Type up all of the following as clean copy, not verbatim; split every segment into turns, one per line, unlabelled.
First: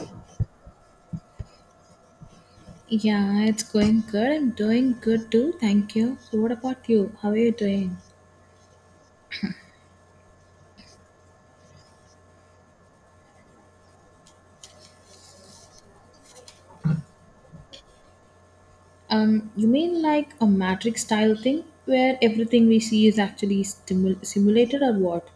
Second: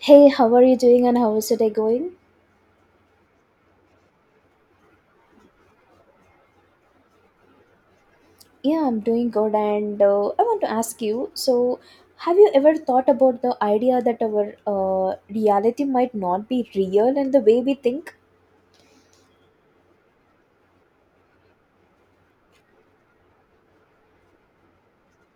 Hey, how are you doing and how is your day going?
Yeah, it's going good. I'm doing good too. Thank you. So, what about you? How are you doing?
Yeah, I'm doing good and I want to ask you, so have you ever thought about the idea that our reality might not be real and the way we think?
You mean like a matrix style thing where everything we see is actually simulated or what?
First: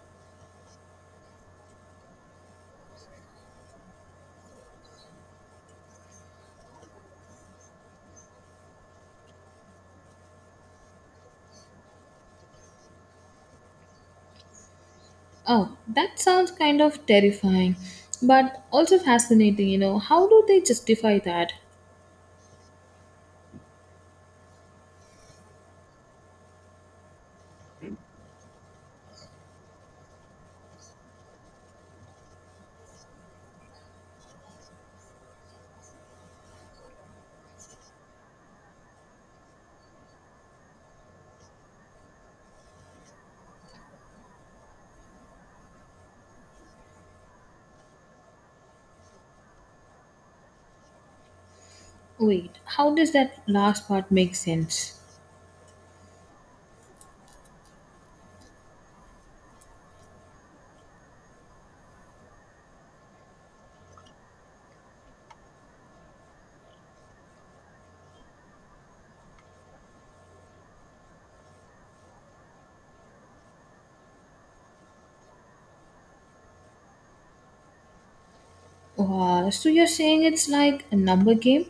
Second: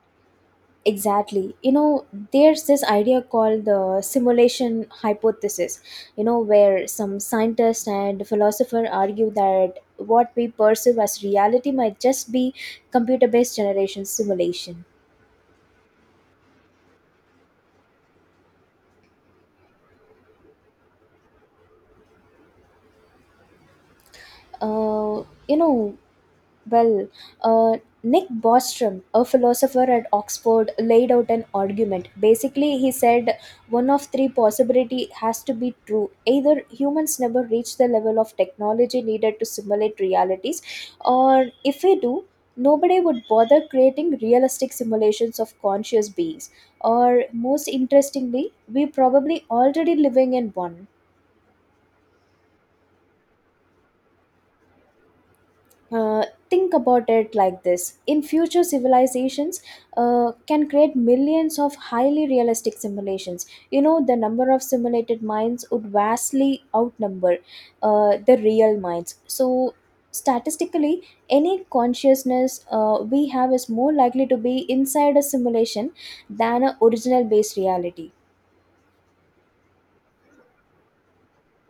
Exactly. There's this idea called the simulation hypothesis, where some scientists and philosophers argue that what we perceive as reality might just be computer based generation simulation.
Oh, that sounds kind of terrifying, but also fascinating, you know. How do they justify that?
Uh, you know, Well, uh, Nick Bostrom, a philosopher at Oxford, laid out an argument. Basically, he said one of three possibility has to be true. Either humans never reach the level of technology needed to simulate realities, or if we do, nobody would bother creating realistic simulations of conscious beings. Or most interestingly, we probably already living in one.
Wait, how does that last part make sense?
Think about it like this. In future civilizations can create millions of highly realistic simulations. The number of simulated minds would vastly outnumber the real minds, so statistically any consciousness we have is more likely to be inside a simulation than a original based reality.
Wow, so you're saying it's like a number game?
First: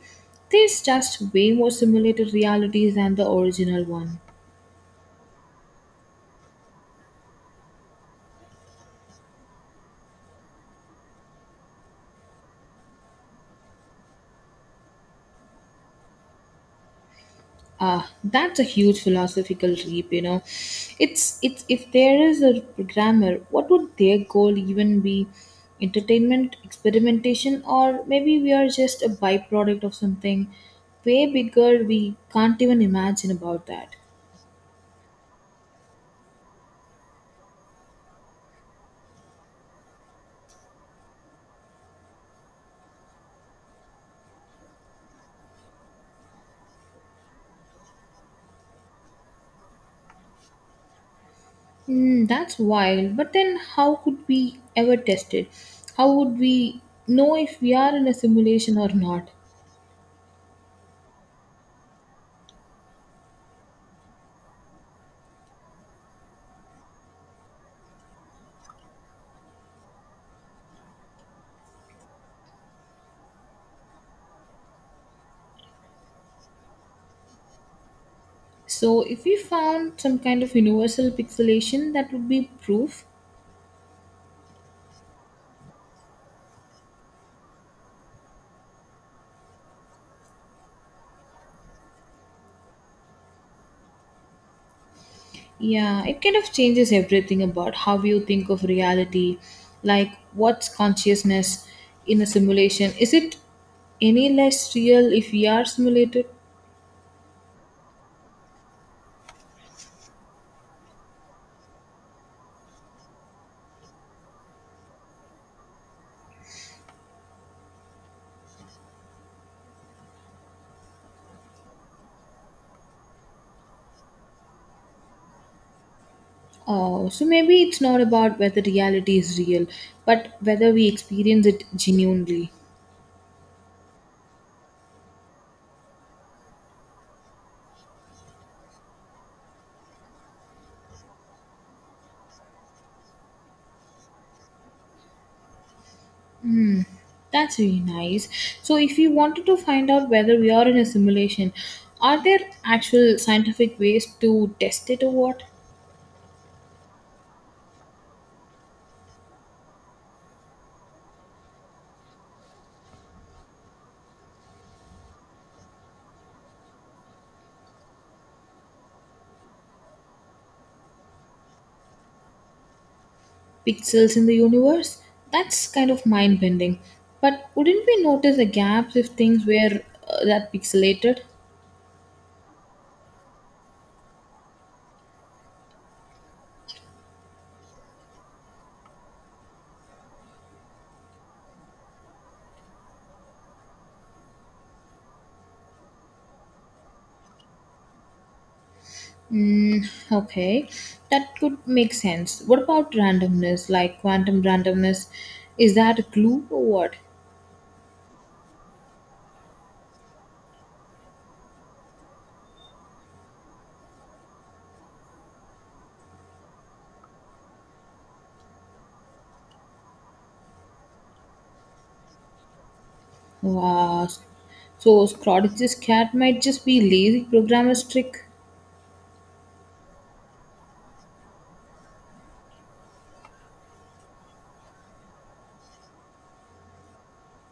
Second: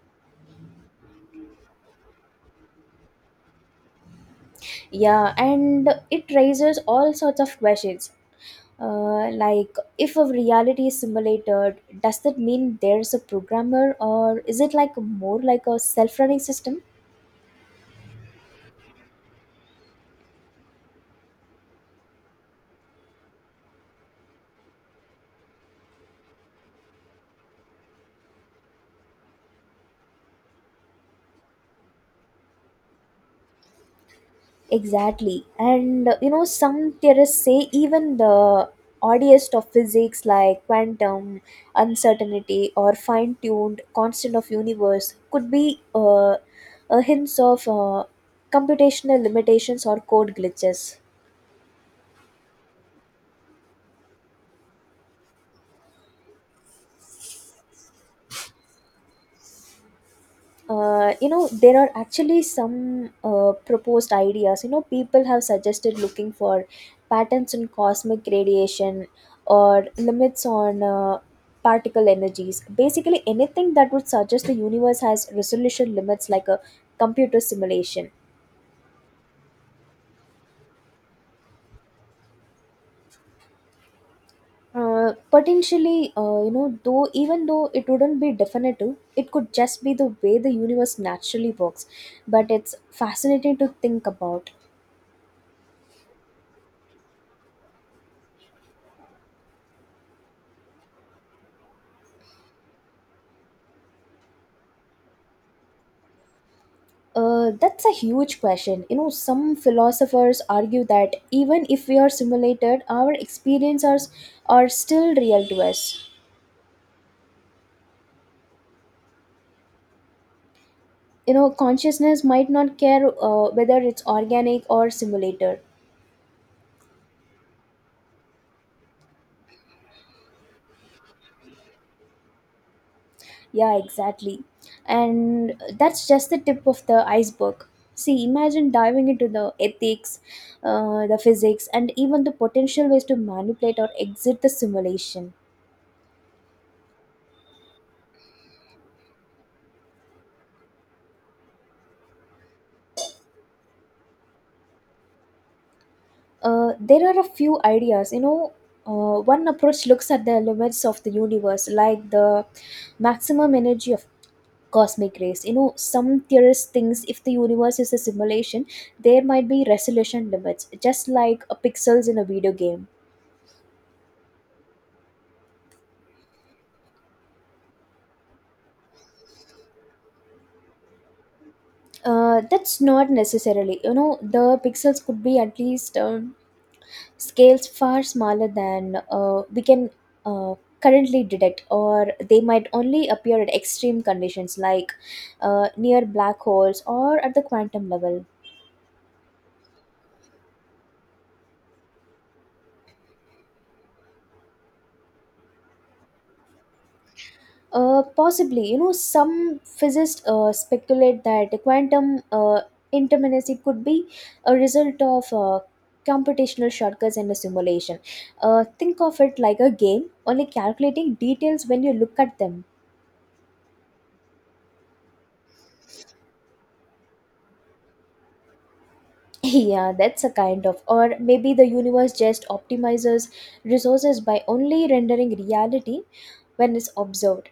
There's just way more simulated realities than the original one.
Yeah, and it raises all sorts of questions. Like, if a reality is simulated, does that mean there's a programmer, or is it like more like a self running system?
Ah, that's a huge philosophical leap, you know. It's if there is a programmer, what would their goal even be? Entertainment, experimentation, or maybe we are just a byproduct of something way bigger we can't even imagine about that.
Exactly. And some theorists say even the oddest of physics like quantum uncertainty or fine-tuned constant of universe could be a hints of computational limitations or code glitches.
Hmm, that's wild. But then how could we ever test it? How would we know if we are in a simulation or not?
There are actually some proposed ideas. People have suggested looking for patents on cosmic radiation or limits on particle energies, basically anything that would suggest the universe has resolution limits like a computer simulation.
So if we found some kind of universal pixelation, that would be proof.
Potentially, though even though it wouldn't be definitive, it could just be the way the universe naturally works, but it's fascinating to think about.
Yeah, it kind of changes everything about how you think of reality. Like, what's consciousness in a simulation? Is it any less real if we are simulated?
That's a huge question. Some philosophers argue that even if we are simulated, our experiences are still real to us. Consciousness might not care whether it's organic or simulated.
Oh, so maybe it's not about whether reality is real, but whether we experience it genuinely.
Yeah, exactly. And that's just the tip of the iceberg. See, imagine diving into the ethics, the physics, and even the potential ways to manipulate or exit the simulation.
Hmm, that's really nice. So, if we wanted to find out whether we are in a simulation, are there actual scientific ways to test it or what?
There are a few ideas. One approach looks at the limits of the universe, like the maximum energy of cosmic rays. Some theorists thinks if the universe is a simulation, there might be resolution limits, just like pixels in a video game.
Pixels in the universe. That's kind of mind bending. But wouldn't we notice the gaps if things were that pixelated?
That's not necessarily. The pixels could be at least. Scales far smaller than we can uh, currently detect, or they might only appear at extreme conditions like near black holes or at the quantum level.
Mm, okay, that could make sense. What about randomness, like quantum randomness? Is that a clue or what?
Possibly. Some physicists speculate that the quantum interminacy could be a result of computational shortcuts in a simulation. Think of it like a game only calculating details when you look at them.
Wow. So Schrodinger's cat might just be lazy programmer's trick.
Yeah, that's a kind of. Or maybe the universe just optimizes resources by only rendering reality when it's observed.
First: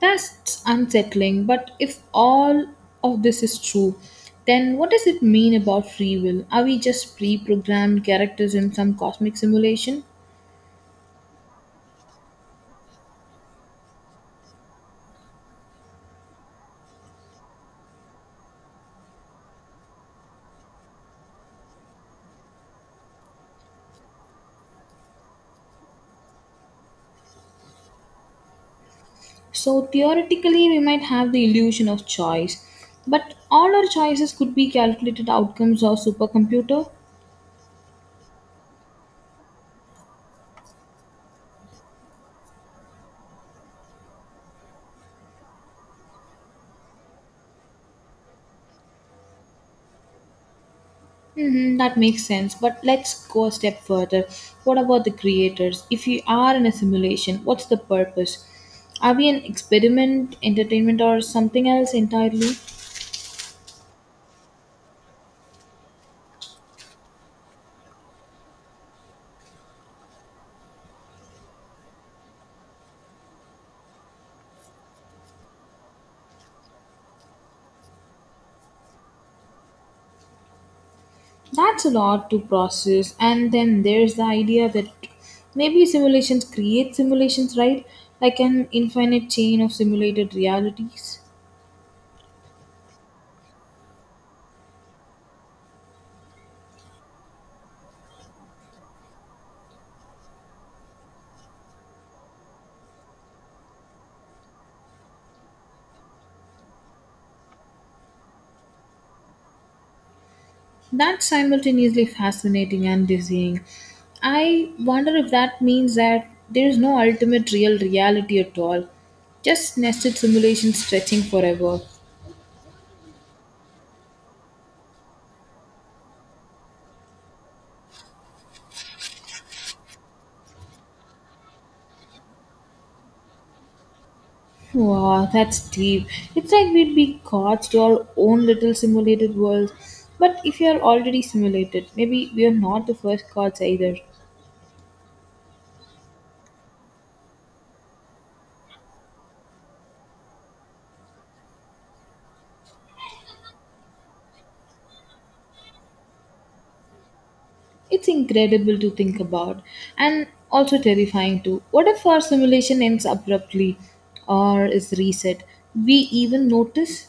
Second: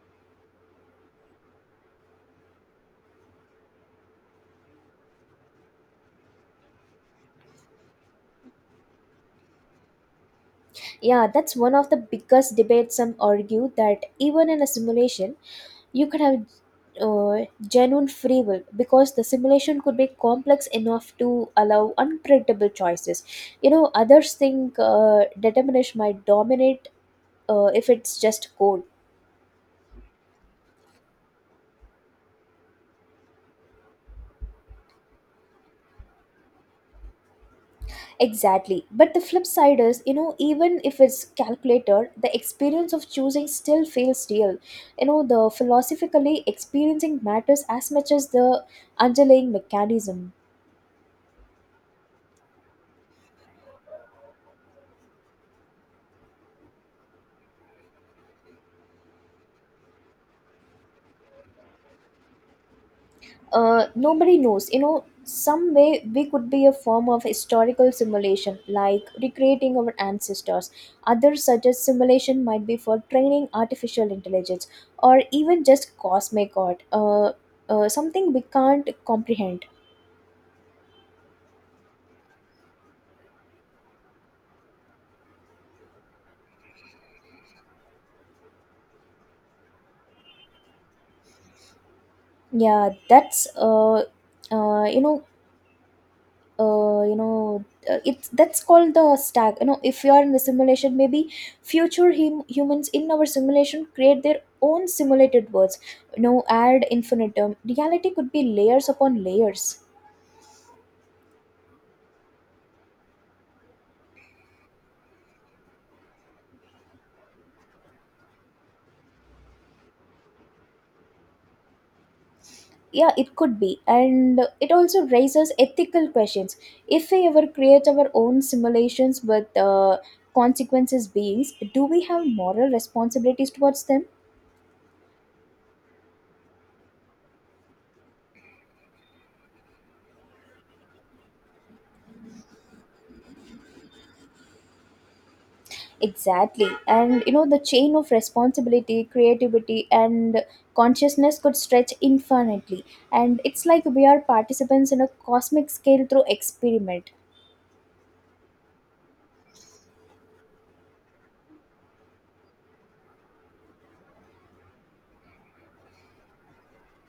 That's unsettling, but if all of this is true, then what does it mean about free will? Are we just pre programmed characters in some cosmic simulation?
Yeah, that's one of the biggest debates. Some argue that even in a simulation, you could have genuine free will because the simulation could be complex enough to allow unpredictable choices. Others think determinism might dominate if it's just code.
So, theoretically, we might have the illusion of choice, but all our choices could be calculated outcomes of supercomputer?
Exactly. But the flip side is, even if it's calculated, the experience of choosing still feels real. The philosophically experiencing matters as much as the underlying mechanism.
Hmm, that makes sense, but let's go a step further. What about the creators? If we are in a simulation, what's the purpose? Are we an experiment, entertainment, or something else entirely?
Nobody knows. Some way we could be a form of historical simulation, like recreating our ancestors. Others suggest simulation might be for training artificial intelligence or even just cosmic art. Something we can't comprehend.
That's a lot to process. And then there's the idea that maybe simulations create simulations, right? Like an infinite chain of simulated realities.
Yeah, that's uh, you know, it's that's called the stack. If you are in the simulation, maybe future humans in our simulation create their own simulated worlds. Ad infinitum. Reality could be layers upon layers.
That's simultaneously fascinating and dizzying. I wonder if that means that there is no ultimate real reality at all, just nested simulations stretching forever.
Yeah, it could be, and it also raises ethical questions. If we ever create our own simulations with consequences beings, do we have moral responsibilities towards them?
Wow, that's deep. It's like we'd be gods to our own little simulated world. But if you're already simulated, maybe we're not the first gods either.
Exactly. And the chain of responsibility, creativity, and consciousness could stretch infinitely. And it's like we are participants in a cosmic scale through experiment.
It's incredible to think about, and also terrifying too. What if our simulation ends abruptly or is reset? We even notice?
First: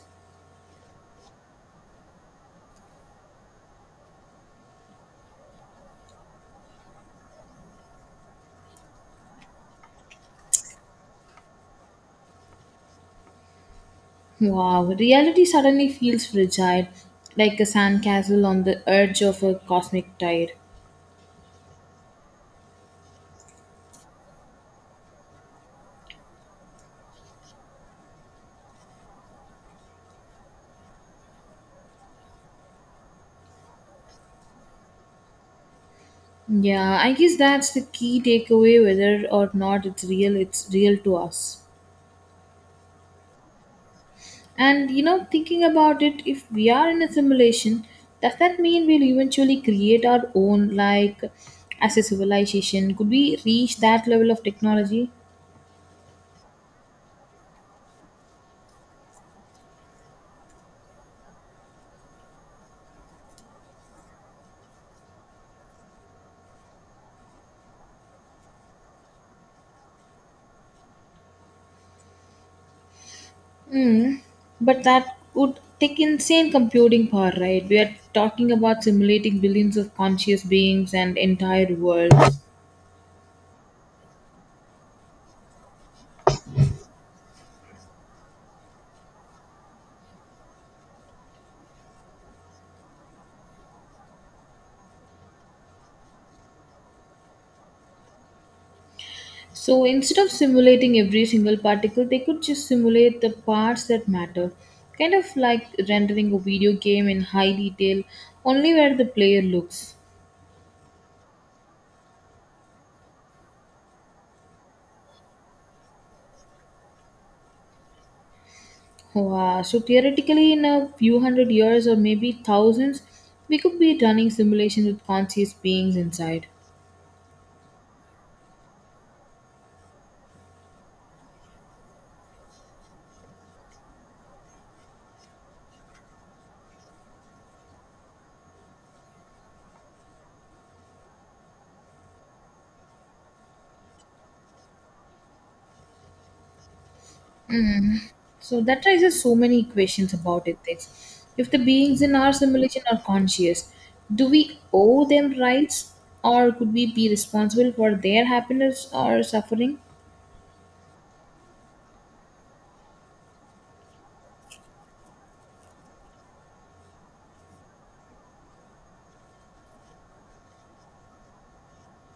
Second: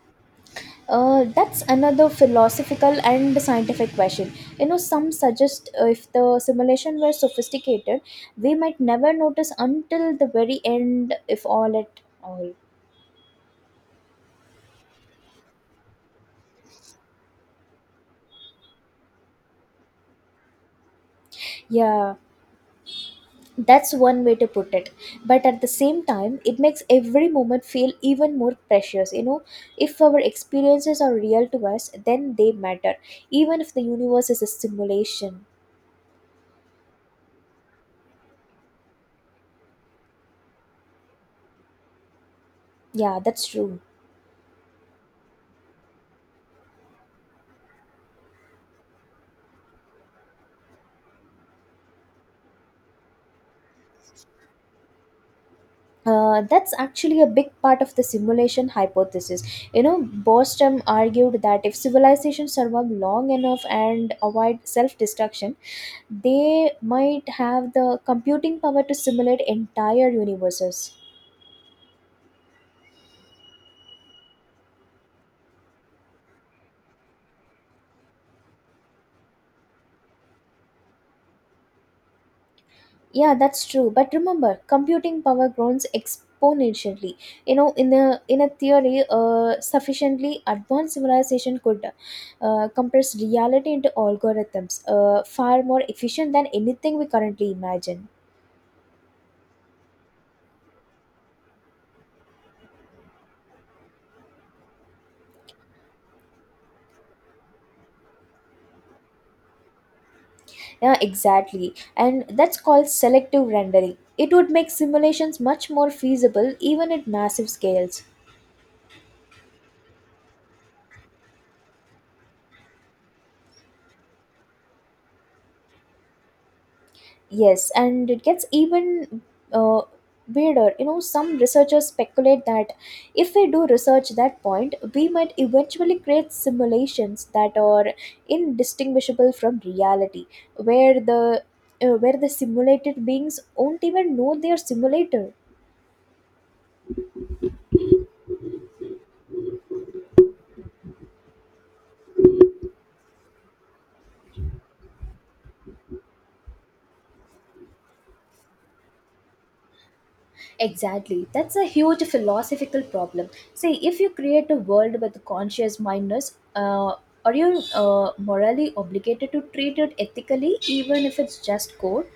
That's another philosophical and scientific question. Some suggest if the simulation were sophisticated, we might never notice until the very end, if all at all.
Wow, reality suddenly feels fragile, like a sandcastle on the edge of a cosmic tide.
Yeah, that's one way to put it. But at the same time, it makes every moment feel even more precious. If our experiences are real to us, then they matter, even if the universe is a simulation.
Yeah, I guess that's the key takeaway, whether or not it's real, it's real to us.
Yeah, that's true.
And you know, thinking about it, if we are in a simulation, does that mean we'll eventually create our own, like as a civilization? Could we reach that level of technology?
That's actually a big part of the simulation hypothesis. Bostrom argued that if civilizations survive long enough and avoid self destruction, they might have the computing power to simulate entire universes.
Mm, but that would take insane computing power, right? We are talking about simulating billions of conscious beings and entire worlds.
Yeah, that's true. But remember, computing power grows exponentially. In a theory, sufficiently advanced civilization could compress reality into algorithms, far more efficient than anything we currently imagine.
So instead of simulating every single particle, they could just simulate the parts that matter. Kind of like rendering a video game in high detail, only where the player looks.
Yeah, exactly, and that's called selective rendering. It would make simulations much more feasible, even at massive scales.
Wow. So theoretically, in a few hundred years or maybe thousands, we could be running simulations with conscious beings inside.
Yes, and it gets even uh, weirder. Some researchers speculate that if we do research that point, we might eventually create simulations that are indistinguishable from reality, where the simulated beings won't even know they are simulated.
Mhm. So that raises so many questions about ethics. If the beings in our simulation are conscious, do we owe them rights, or could we be responsible for their happiness or suffering?
Exactly. That's a huge philosophical problem. See, if you create a world with conscious mindness, are you morally obligated to treat it ethically, even if it's just code?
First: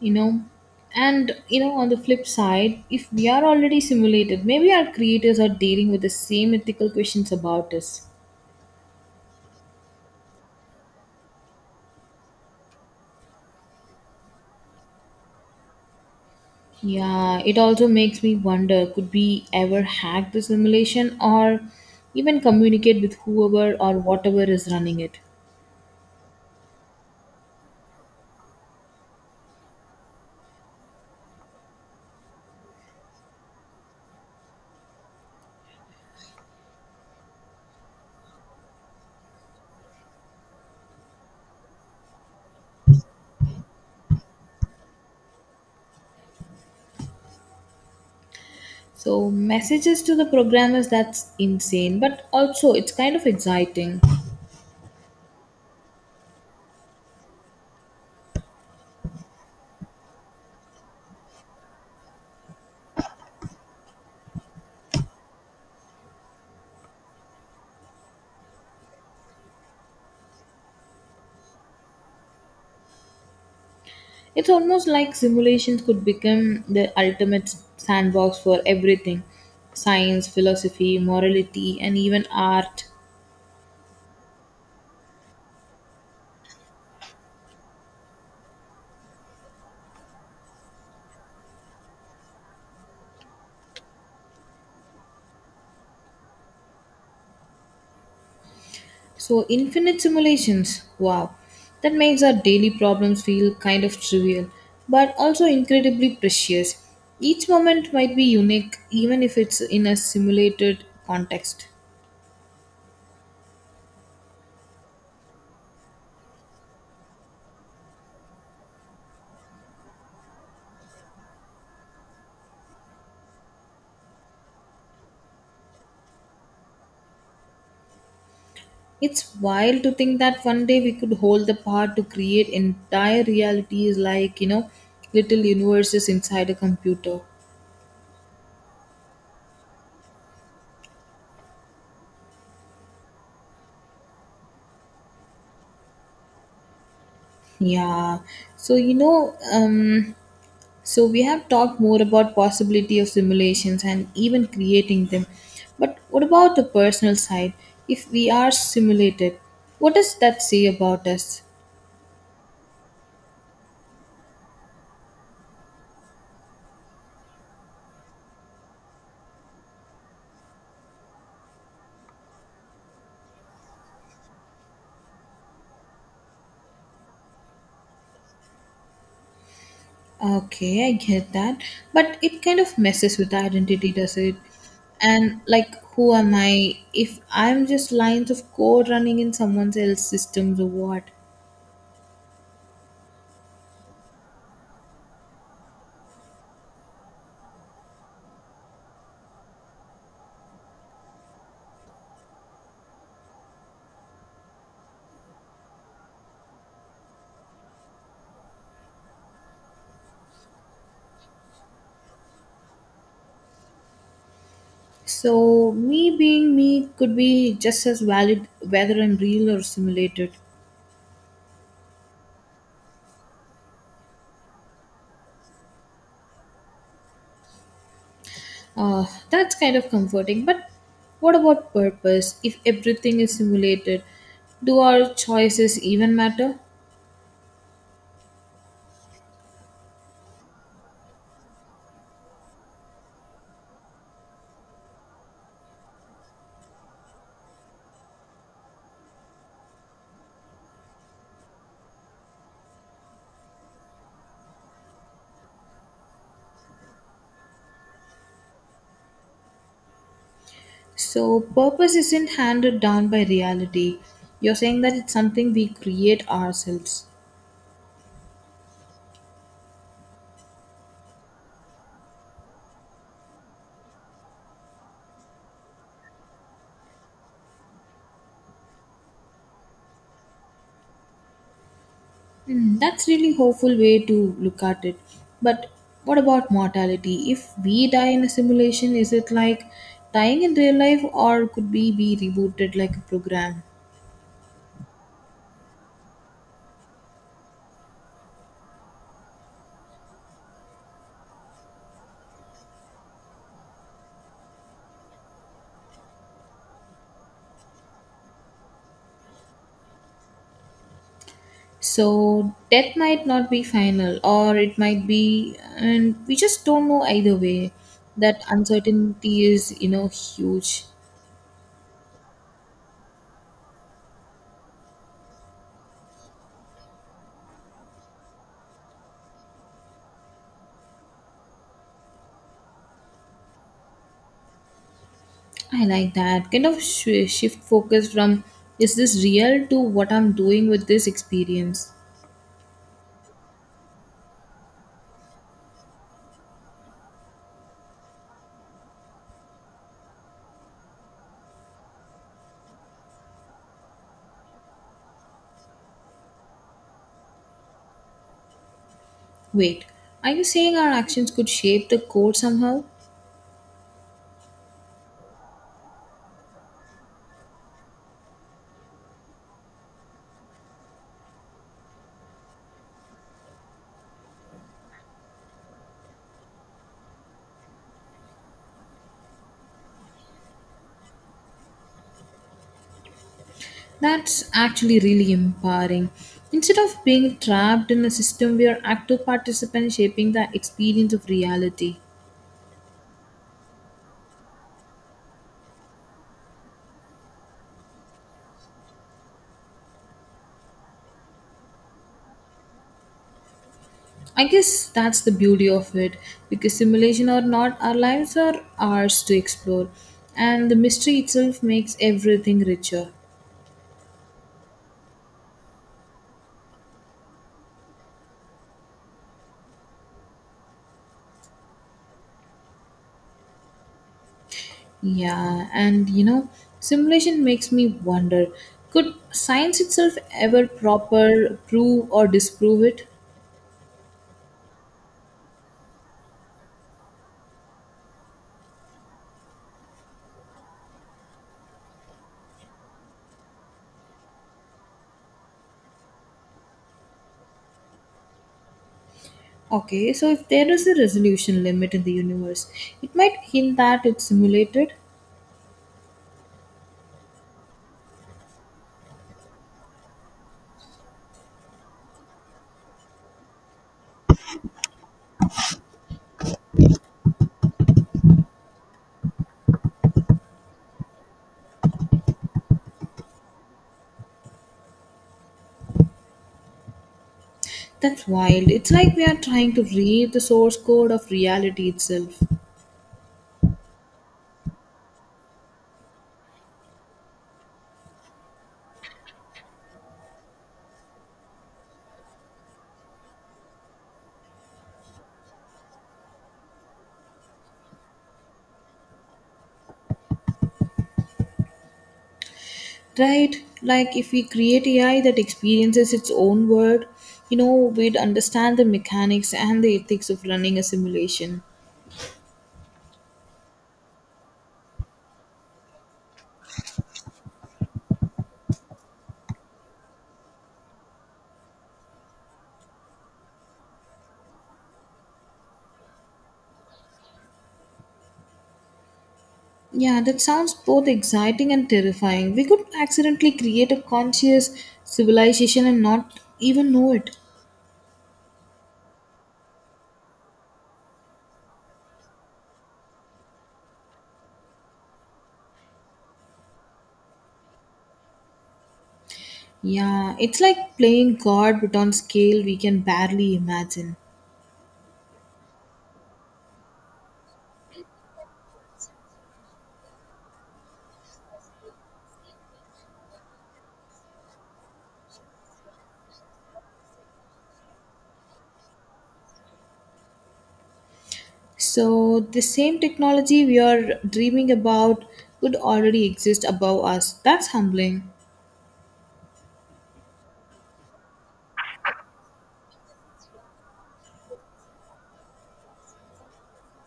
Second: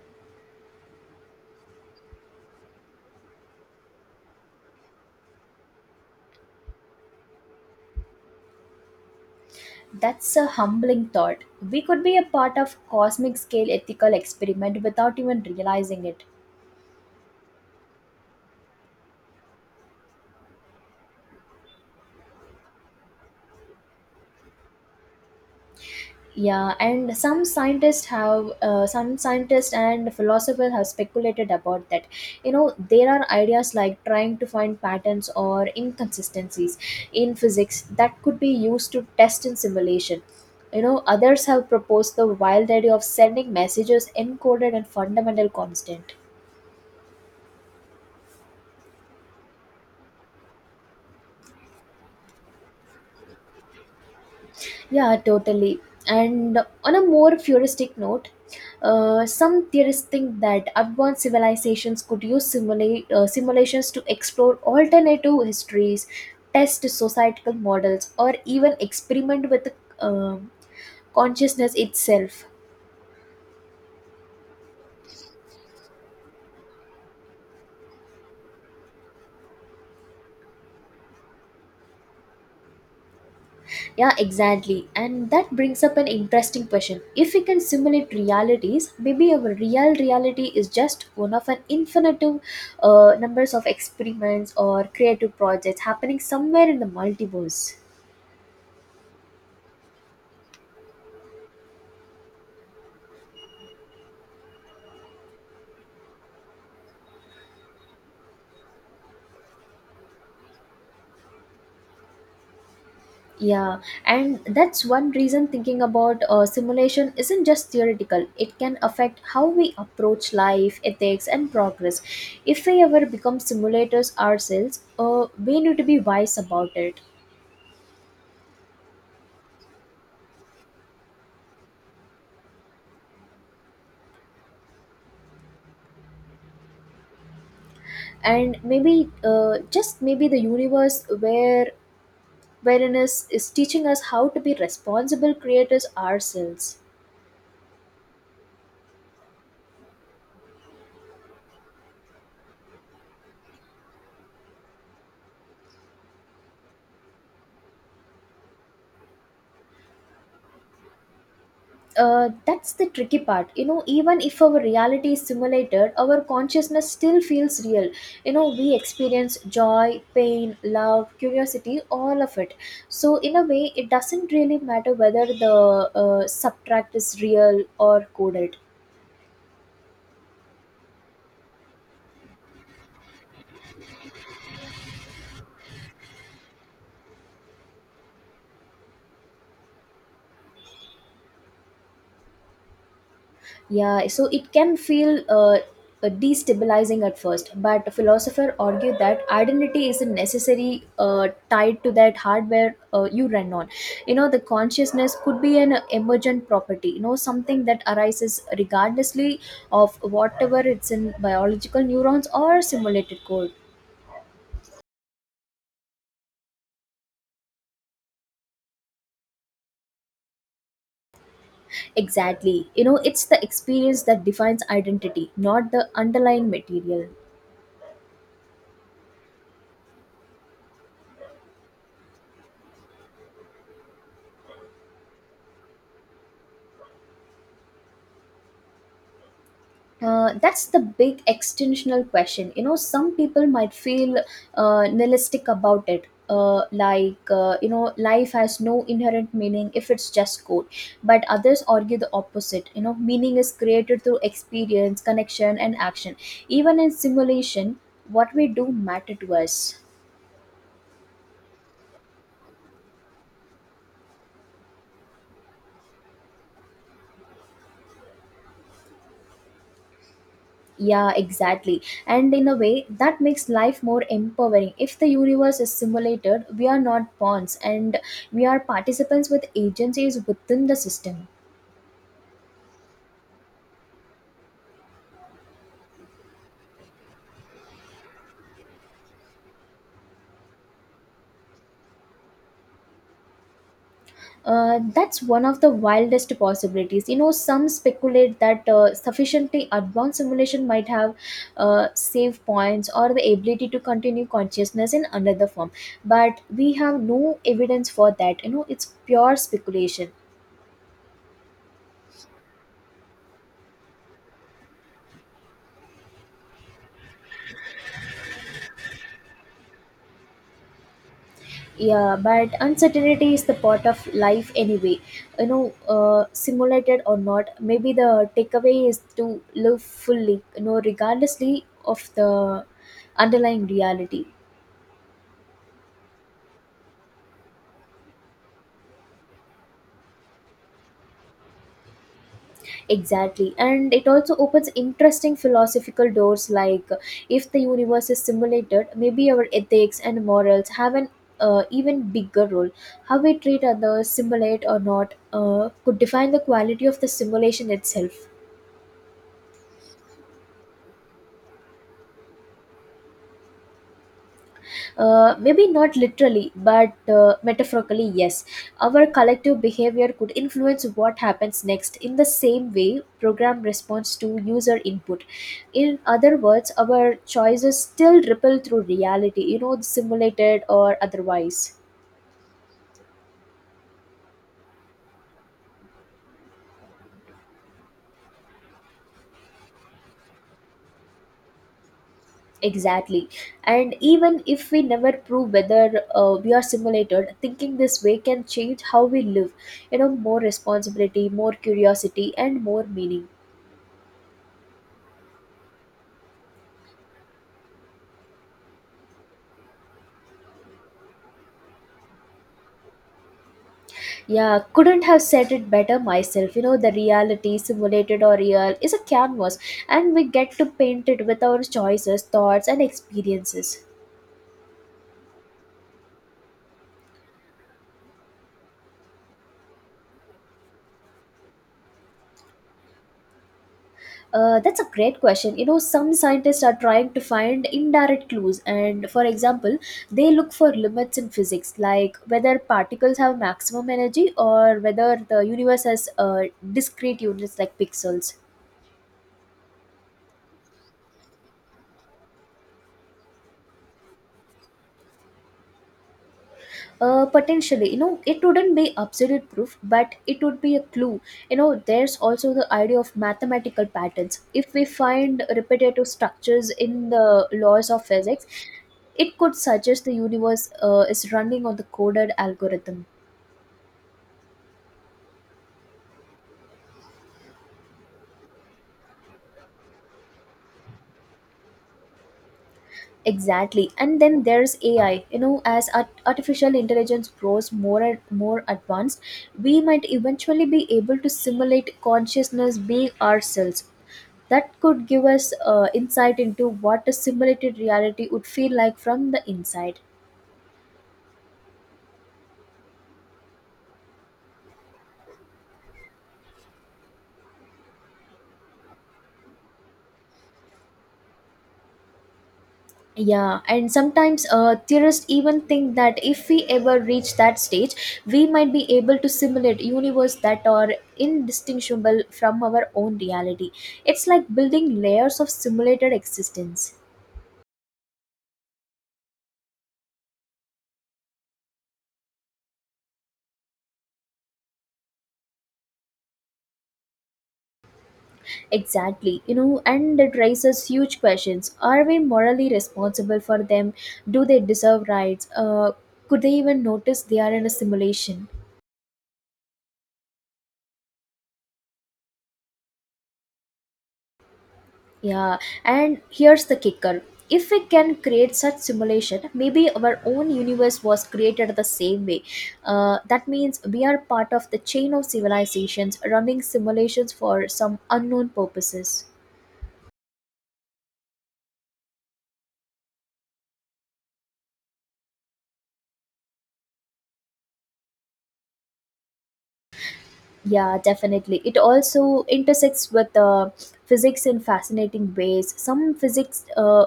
You know, and you know, on the flip side, if we are already simulated, maybe our creators are dealing with the same ethical questions about us.
That's a humbling thought. We could be a part of cosmic scale ethical experiment without even realizing it.
Yeah, it also makes me wonder, could we ever hack the simulation or even communicate with whoever or whatever is running it?
Yeah, and some scientists and philosophers have speculated about that. There are ideas like trying to find patterns or inconsistencies in physics that could be used to test in simulation. Others have proposed the wild idea of sending messages encoded in fundamental constant.
So messages to the programmers, that's insane, but also it's kind of exciting.
Yeah, totally. And on a more futuristic note, some theorists think that advanced civilizations could use simulations to explore alternative histories, test societal models, or even experiment with uh, consciousness itself.
It's almost like simulations could become the ultimate sandbox for everything. Science, philosophy, morality, and even art.
Yeah, exactly. And that brings up an interesting question. If we can simulate realities, maybe our real reality is just one of an infinite numbers of experiments or creative projects happening somewhere in the multiverse.
So infinite simulations. Wow. That makes our daily problems feel kind of trivial, but also incredibly precious. Each moment might be unique even if it's in a simulated context.
Yeah, and that's one reason thinking about simulation isn't just theoretical. It can affect how we approach life, ethics, and progress. If we ever become simulators ourselves, we need to be wise about it.
It's wild to think that one day we could hold the power to create entire realities, like, you know, little universes inside a computer.
And maybe just maybe the universe wherein is teaching us how to be responsible creators ourselves.
Yeah. So, so we have talked more about possibility of simulations and even creating them. But what about the personal side? If we are simulated, what does that say about us?
That's the tricky part. Even if our reality is simulated, our consciousness still feels real. We experience joy, pain, love, curiosity, all of it. So in a way, it doesn't really matter whether the subtract is real or coded.
Okay, I get that. But it kind of messes with the identity, does it? And like, who am I if I'm just lines of code running in someone else's systems or what?
Yeah, so it can feel destabilizing at first, but philosophers argue that identity isn't necessarily tied to that hardware you run on. The consciousness could be an emergent property. Something that arises regardlessly of whatever it's in biological neurons or simulated code.
So, me being me could be just as valid whether I'm real or simulated.
Exactly. It's the experience that defines identity, not the underlying material.
That's kind of comforting. But what about purpose if everything is simulated? Do our choices even matter?
That's the big extensional question. Some people might feel nihilistic about it. Like, life has no inherent meaning if it's just code, but others argue the opposite. Meaning is created through experience, connection and action, even in simulation. What we do matter to us.
So, purpose isn't handed down by reality. You're saying that it's something we create ourselves.
Yeah, exactly. And in a way, that makes life more empowering. If the universe is simulated, we are not pawns, and we are participants with agencies within the system.
Hmm, that's really hopeful way to look at it. But what about mortality? If we die in a simulation, is it like dying in real life, or could we be rebooted like a program?
That's one of the wildest possibilities. Some speculate that sufficiently advanced simulation might have save points or the ability to continue consciousness in another form. But we have no evidence for that. It's pure speculation.
So, death might not be final, or it might be and we just don't know either way. That uncertainty is, you know, huge.
Yeah, but uncertainty is the part of life anyway. Simulated or not, maybe the takeaway is to live fully, regardlessly of the underlying reality.
I like that kind of shift focus from is this real to what I'm doing with this experience.
Exactly, and it also opens interesting philosophical doors, like if the universe is simulated, maybe our ethics and morals have an even bigger role. How we treat others, simulate or not, could define the quality of the simulation itself.
Wait, are you saying our actions could shape the code somehow?
Maybe not literally, but metaphorically, yes. Our collective behavior could influence what happens next in the same way program responds to user input. In other words, our choices still ripple through reality, you know, simulated or otherwise.
That's actually really empowering. Instead of being trapped in a system, we are active participants shaping the experience of reality.
Exactly. And even if we never prove whether we are simulated, thinking this way can change how we live. You know, more responsibility, more curiosity, and more meaning.
I guess that's the beauty of it, because simulation or not, our lives are ours to explore, and the mystery itself makes everything richer.
Yeah, couldn't have said it better myself. You know, the reality, simulated or real, is a canvas, and we get to paint it with our choices, thoughts, and experiences.
Yeah, and you know, simulation makes me wonder, could science itself ever proper prove or disprove it?
That's a great question. You know, some scientists are trying to find indirect clues, and for example, they look for limits in physics, like whether particles have maximum energy or whether the universe has discrete units like pixels.
Okay, so if there is a resolution limit in the universe, it might hint that it's simulated.
Potentially, you know, it wouldn't be absolute proof, but it would be a clue. You know, there's also the idea of mathematical patterns. If we find repetitive structures in the laws of physics, it could suggest the universe is running on the coded algorithm.
That's wild. It's like we are trying to read the source code of reality itself.
Exactly. And then there's AI. You know, as artificial intelligence grows more and more advanced, we might eventually be able to simulate consciousness being ourselves. That could give us insight into what a simulated reality would feel like from the inside.
Right? Like if we create AI that experiences its own world, you know, we'd understand the mechanics and the ethics of running a simulation.
Yeah, and sometimes theorists even think that if we ever reach that stage, we might be able to simulate universe that are indistinguishable from our own reality. It's like building layers of simulated existence.
Yeah, that sounds both exciting and terrifying. We could accidentally create a conscious civilization and not even know it.
Exactly, you know, and it raises huge questions. Are we morally responsible for them? Do they deserve rights? Could they even notice they are in a simulation?
Yeah, it's like playing God but on scale we can barely imagine.
Yeah, and here's the kicker. If we can create such simulation, maybe our own universe was created the same way. That means we are part of the chain of civilizations running simulations for some unknown purposes.
So, the same technology we are dreaming about could already exist above us. That's humbling.
Yeah, definitely. It also intersects with physics in fascinating ways. Some physics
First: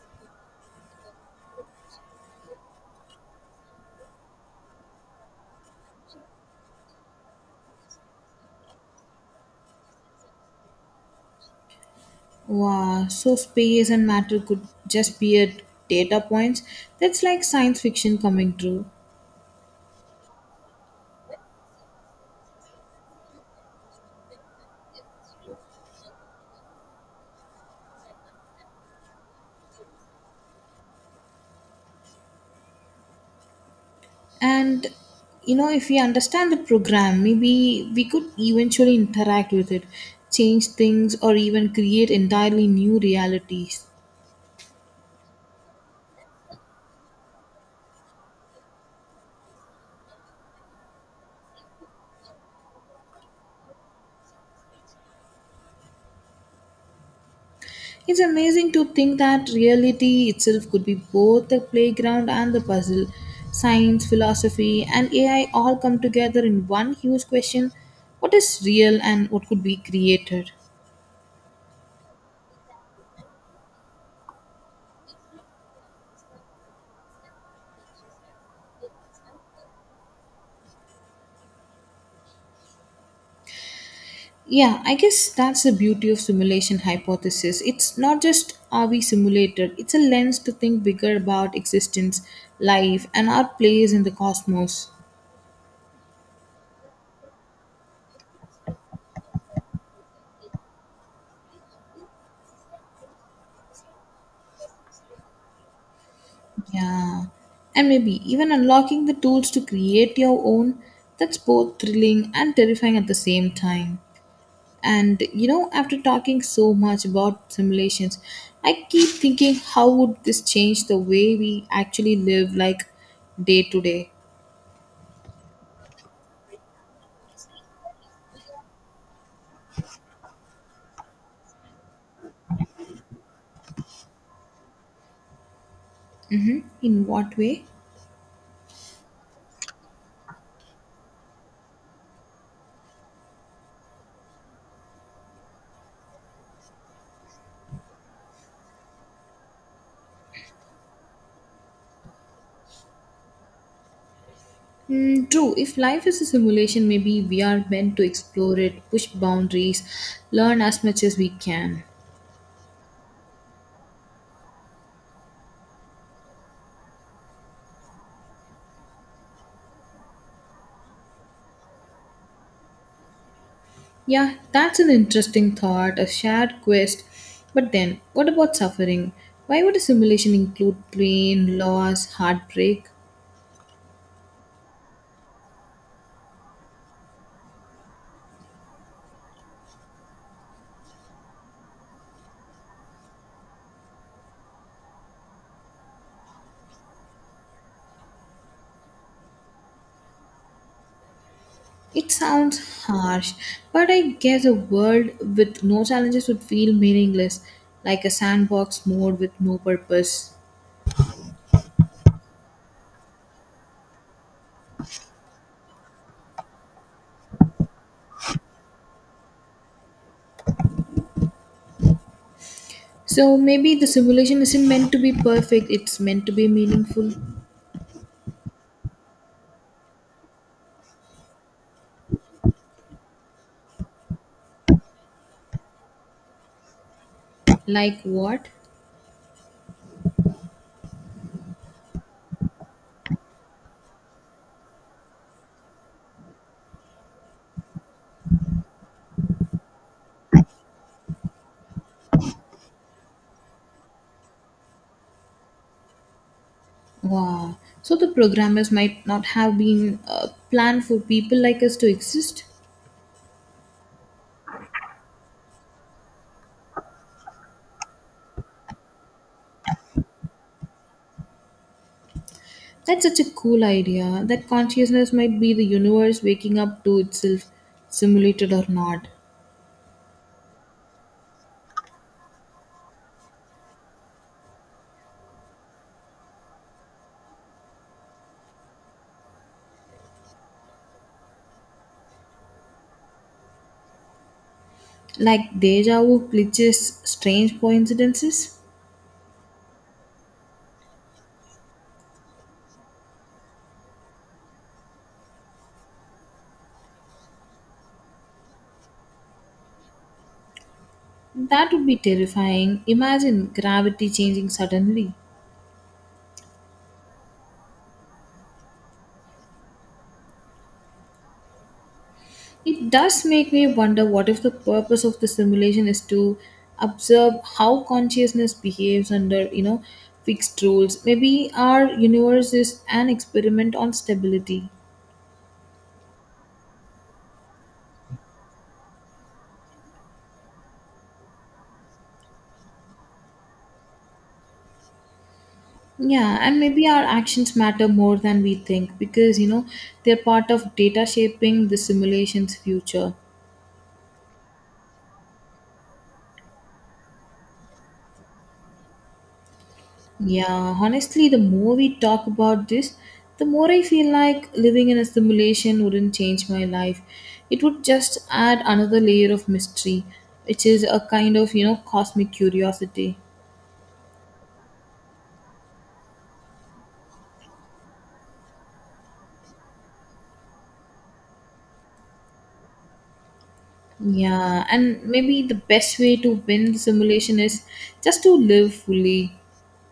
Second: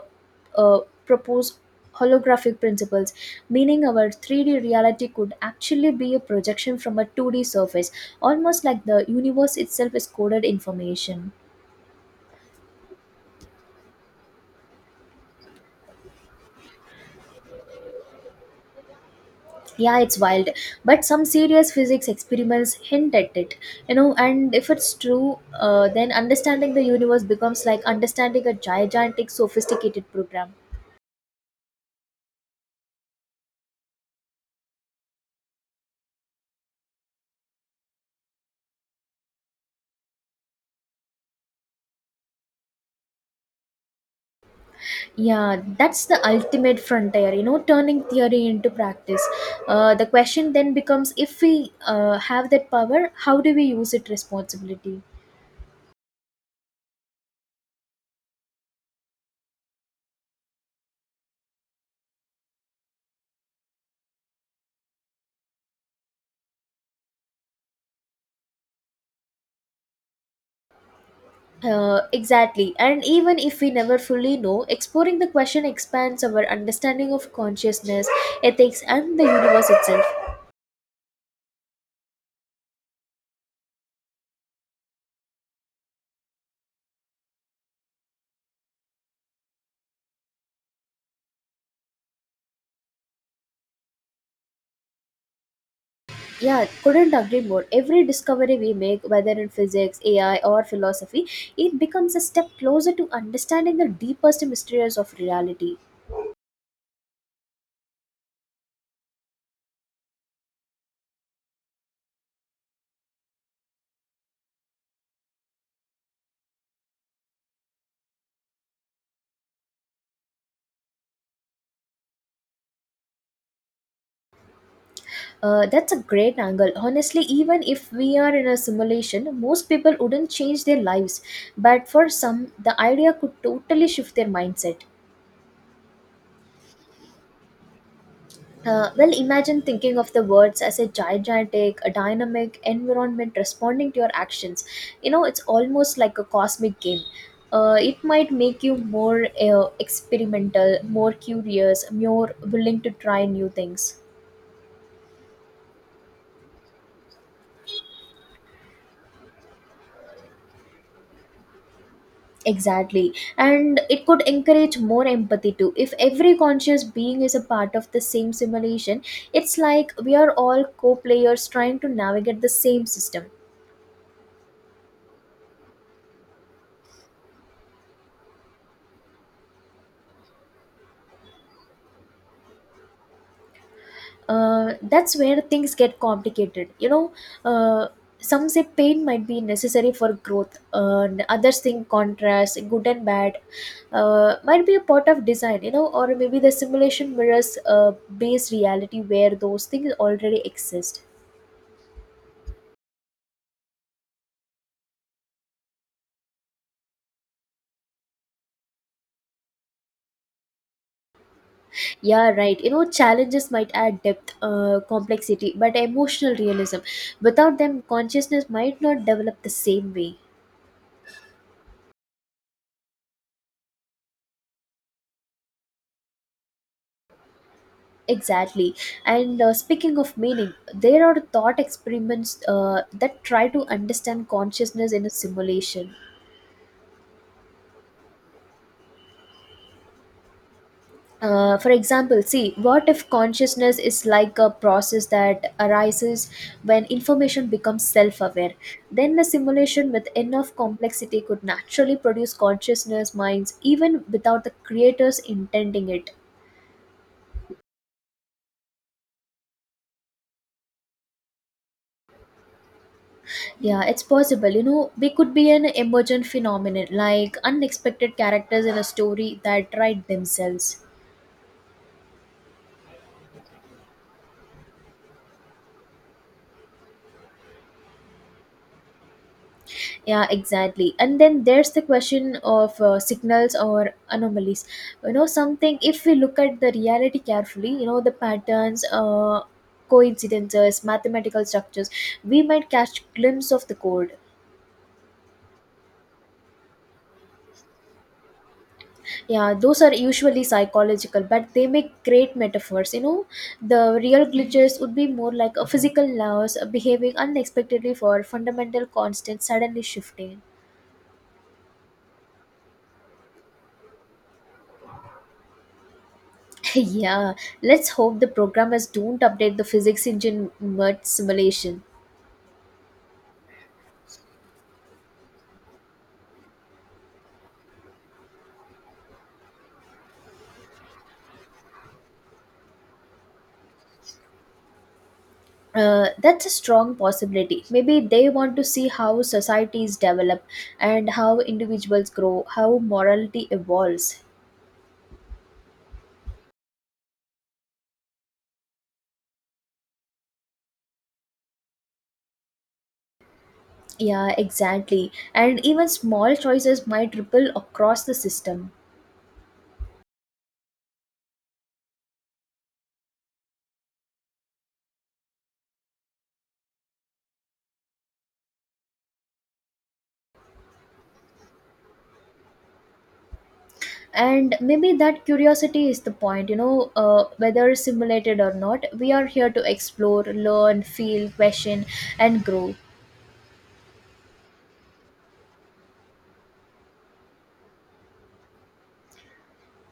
uh, propose holographic principles, meaning our 3D reality could actually be a projection from a 2D surface, almost like the universe itself is coded information.
Wow, so space and matter could just be a data points. That's like science fiction coming true.
Yeah, it's wild, but some serious physics experiments hint at it, you know. And if it's true, then understanding the universe becomes like understanding a gigantic, sophisticated program.
And you know, if we understand the program, maybe we could eventually interact with it, change things or even create entirely new realities.
Yeah, that's the ultimate frontier, you know, turning theory into practice. The question then becomes, if we have that power, how do we use it responsibility?
It's amazing to think that reality itself could be both the playground and the puzzle. Science, philosophy and AI all come together in one huge question. What is real and what could be created?
Exactly. And even if we never fully know, exploring the question expands our understanding of consciousness, ethics, and the universe itself.
Yeah, I guess that's the beauty of simulation hypothesis. It's not just are we simulated, it's a lens to think bigger about existence, life, and our place in the cosmos.
Yeah, couldn't agree more. Every discovery we make, whether in physics, AI, or philosophy, it becomes a step closer to understanding the deepest mysteries of reality.
Yeah. And maybe even unlocking the tools to create your own, that's both thrilling and terrifying at the same time. And you know, after talking so much about simulations, I keep thinking how would this change the way we actually live, like day to day?
That's a great angle. Honestly, even if we are in a simulation, most people wouldn't change their lives. But for some, the idea could totally shift their mindset.
In what way?
Well, imagine thinking of the words as a gigantic, a dynamic environment responding to your actions. You know, it's almost like a cosmic game. It might make you more experimental, more curious, more willing to try new things.
Mm, true. If life is a simulation, maybe we are meant to explore it, push boundaries, learn as much as we can.
Exactly. And it could encourage more empathy too. If every conscious being is a part of the same simulation, it's like we are all co players trying to navigate the same system.
Yeah, that's an interesting thought, a shared quest. But then, what about suffering? Why would a simulation include pain, loss, heartbreak?
That's where things get complicated. You know, uh, some say pain might be necessary for growth, and others think contrast, good and bad, might be a part of design, you know, or maybe the simulation mirrors based reality where those things already exist.
It sounds harsh, but I guess a world with no challenges would feel meaningless, like a sandbox mode with no purpose.
Yeah, right. You know, challenges might add depth, complexity, but emotional realism. Without them, consciousness might not develop the same way.
So maybe the simulation isn't meant to be perfect, it's meant to be meaningful.
Exactly. And speaking of meaning, there are thought experiments that try to understand consciousness in a simulation.
Like what?
For example, see, what if consciousness is like a process that arises when information becomes self aware? Then a simulation with enough complexity could naturally produce consciousness minds even without the creators intending it.
Wow. So the programmers might not have been planned for people like us to exist?
Yeah, it's possible. You know, we could be an emergent phenomenon like unexpected characters in a story that write themselves.
That's such a cool idea. That consciousness might be the universe waking up to itself, simulated or not.
Yeah, exactly. And then there's the question of signals or anomalies. You know, something, if we look at the reality carefully, you know, the patterns, coincidences, mathematical structures, we might catch glimpse of the code.
Like deja vu glitches, strange coincidences?
Yeah, those are usually psychological, but they make great metaphors. You know, the real glitches would be more like a physical laws behaving unexpectedly for fundamental constant suddenly shifting.
That would be terrifying. Imagine gravity changing suddenly.
Yeah, let's hope the programmers don't update the physics engine mud simulation.
It does make me wonder, what if the purpose of the simulation is to observe how consciousness behaves under, you know, fixed rules. Maybe our universe is an experiment on stability.
That's a strong possibility. Maybe they want to see how societies develop and how individuals grow, how morality evolves.
Yeah, and maybe our actions matter more than we think because, you know, they're part of data shaping the simulation's future.
Yeah, exactly. And even small choices might ripple across the system.
Yeah, honestly, the more we talk about this, the more I feel like living in a simulation wouldn't change my life. It would just add another layer of mystery, which is a kind of, you know, cosmic curiosity.
And maybe that curiosity is the point, you know, whether simulated or not, we are here to explore, learn, feel, question, and grow.
Yeah, and maybe the best way to win the simulation is just to live fully.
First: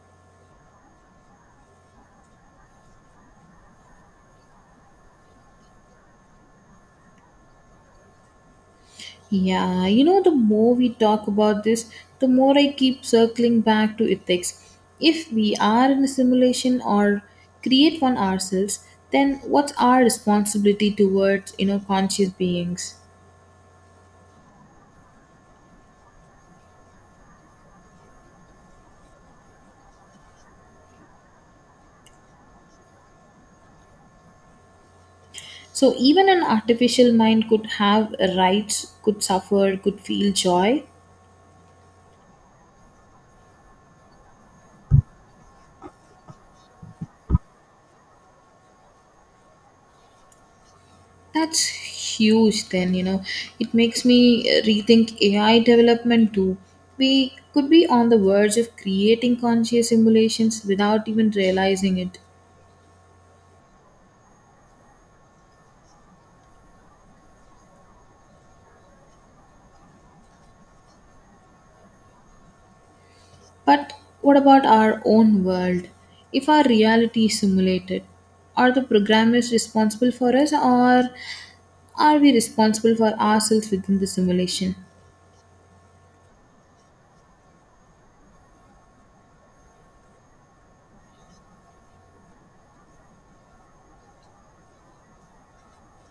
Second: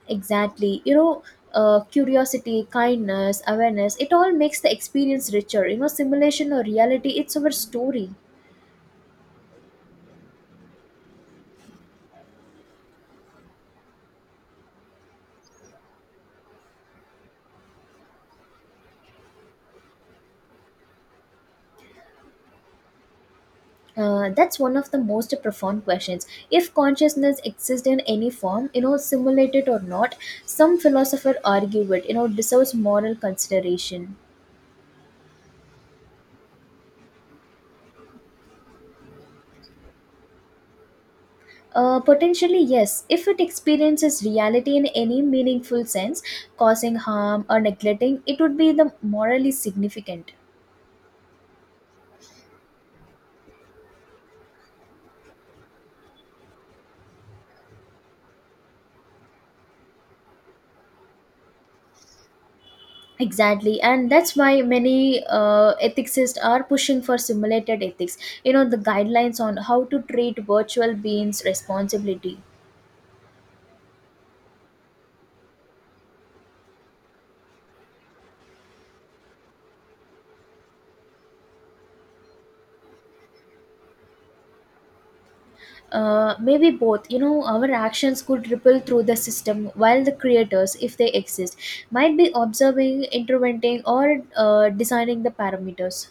Exactly. You know, curiosity, kindness, awareness, it all makes the experience richer. You know, simulation or reality, it's our story.
Yeah, you know, the more we talk about this, the more I keep circling back to ethics. If we are in a simulation or create one ourselves, then what's our responsibility towards, you know, conscious beings?
That's one of the most profound questions. If consciousness exists in any form, you know, simulated or not, some philosopher argue it, you know, deserves moral consideration.
So even an artificial mind could have rights, could suffer, could feel joy.
Potentially, yes. If it experiences reality in any meaningful sense, causing harm or neglecting, it would be the morally significant.
That's huge, then, you know. It makes me rethink AI development too. We could be on the verge of creating conscious simulations without even realizing it.
Exactly, and that's why many ethicists are pushing for simulated ethics. You know, the guidelines on how to treat virtual beings responsibility.
But what about our own world? If our reality is simulated, are the programmers responsible for us, or are we responsible for ourselves within the simulation?
Maybe both. You know, our actions could ripple through the system while the creators, if they exist, might be observing, interventing, or designing the parameters.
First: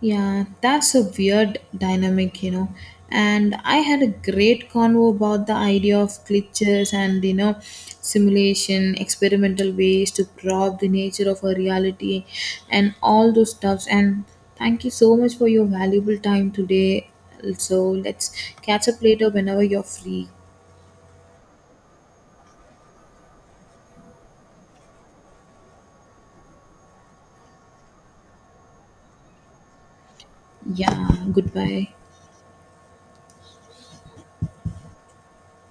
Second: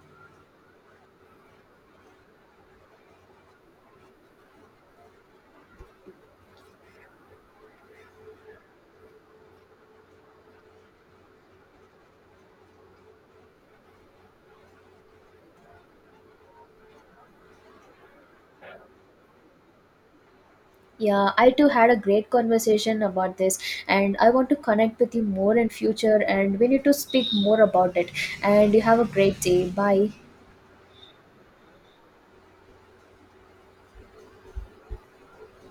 Yeah, that's a weird dynamic, you know. And I had a great convo about the idea of glitches and, you know, simulation, experimental ways to probe the nature of a reality and all those stuffs. And thank you so much for your valuable time today. So let's catch up later whenever you're free.
Yeah, I too had a great conversation about this, and I want to connect with you more in future, and we need to speak more about it. And you have a great day. Bye.
Yeah, goodbye.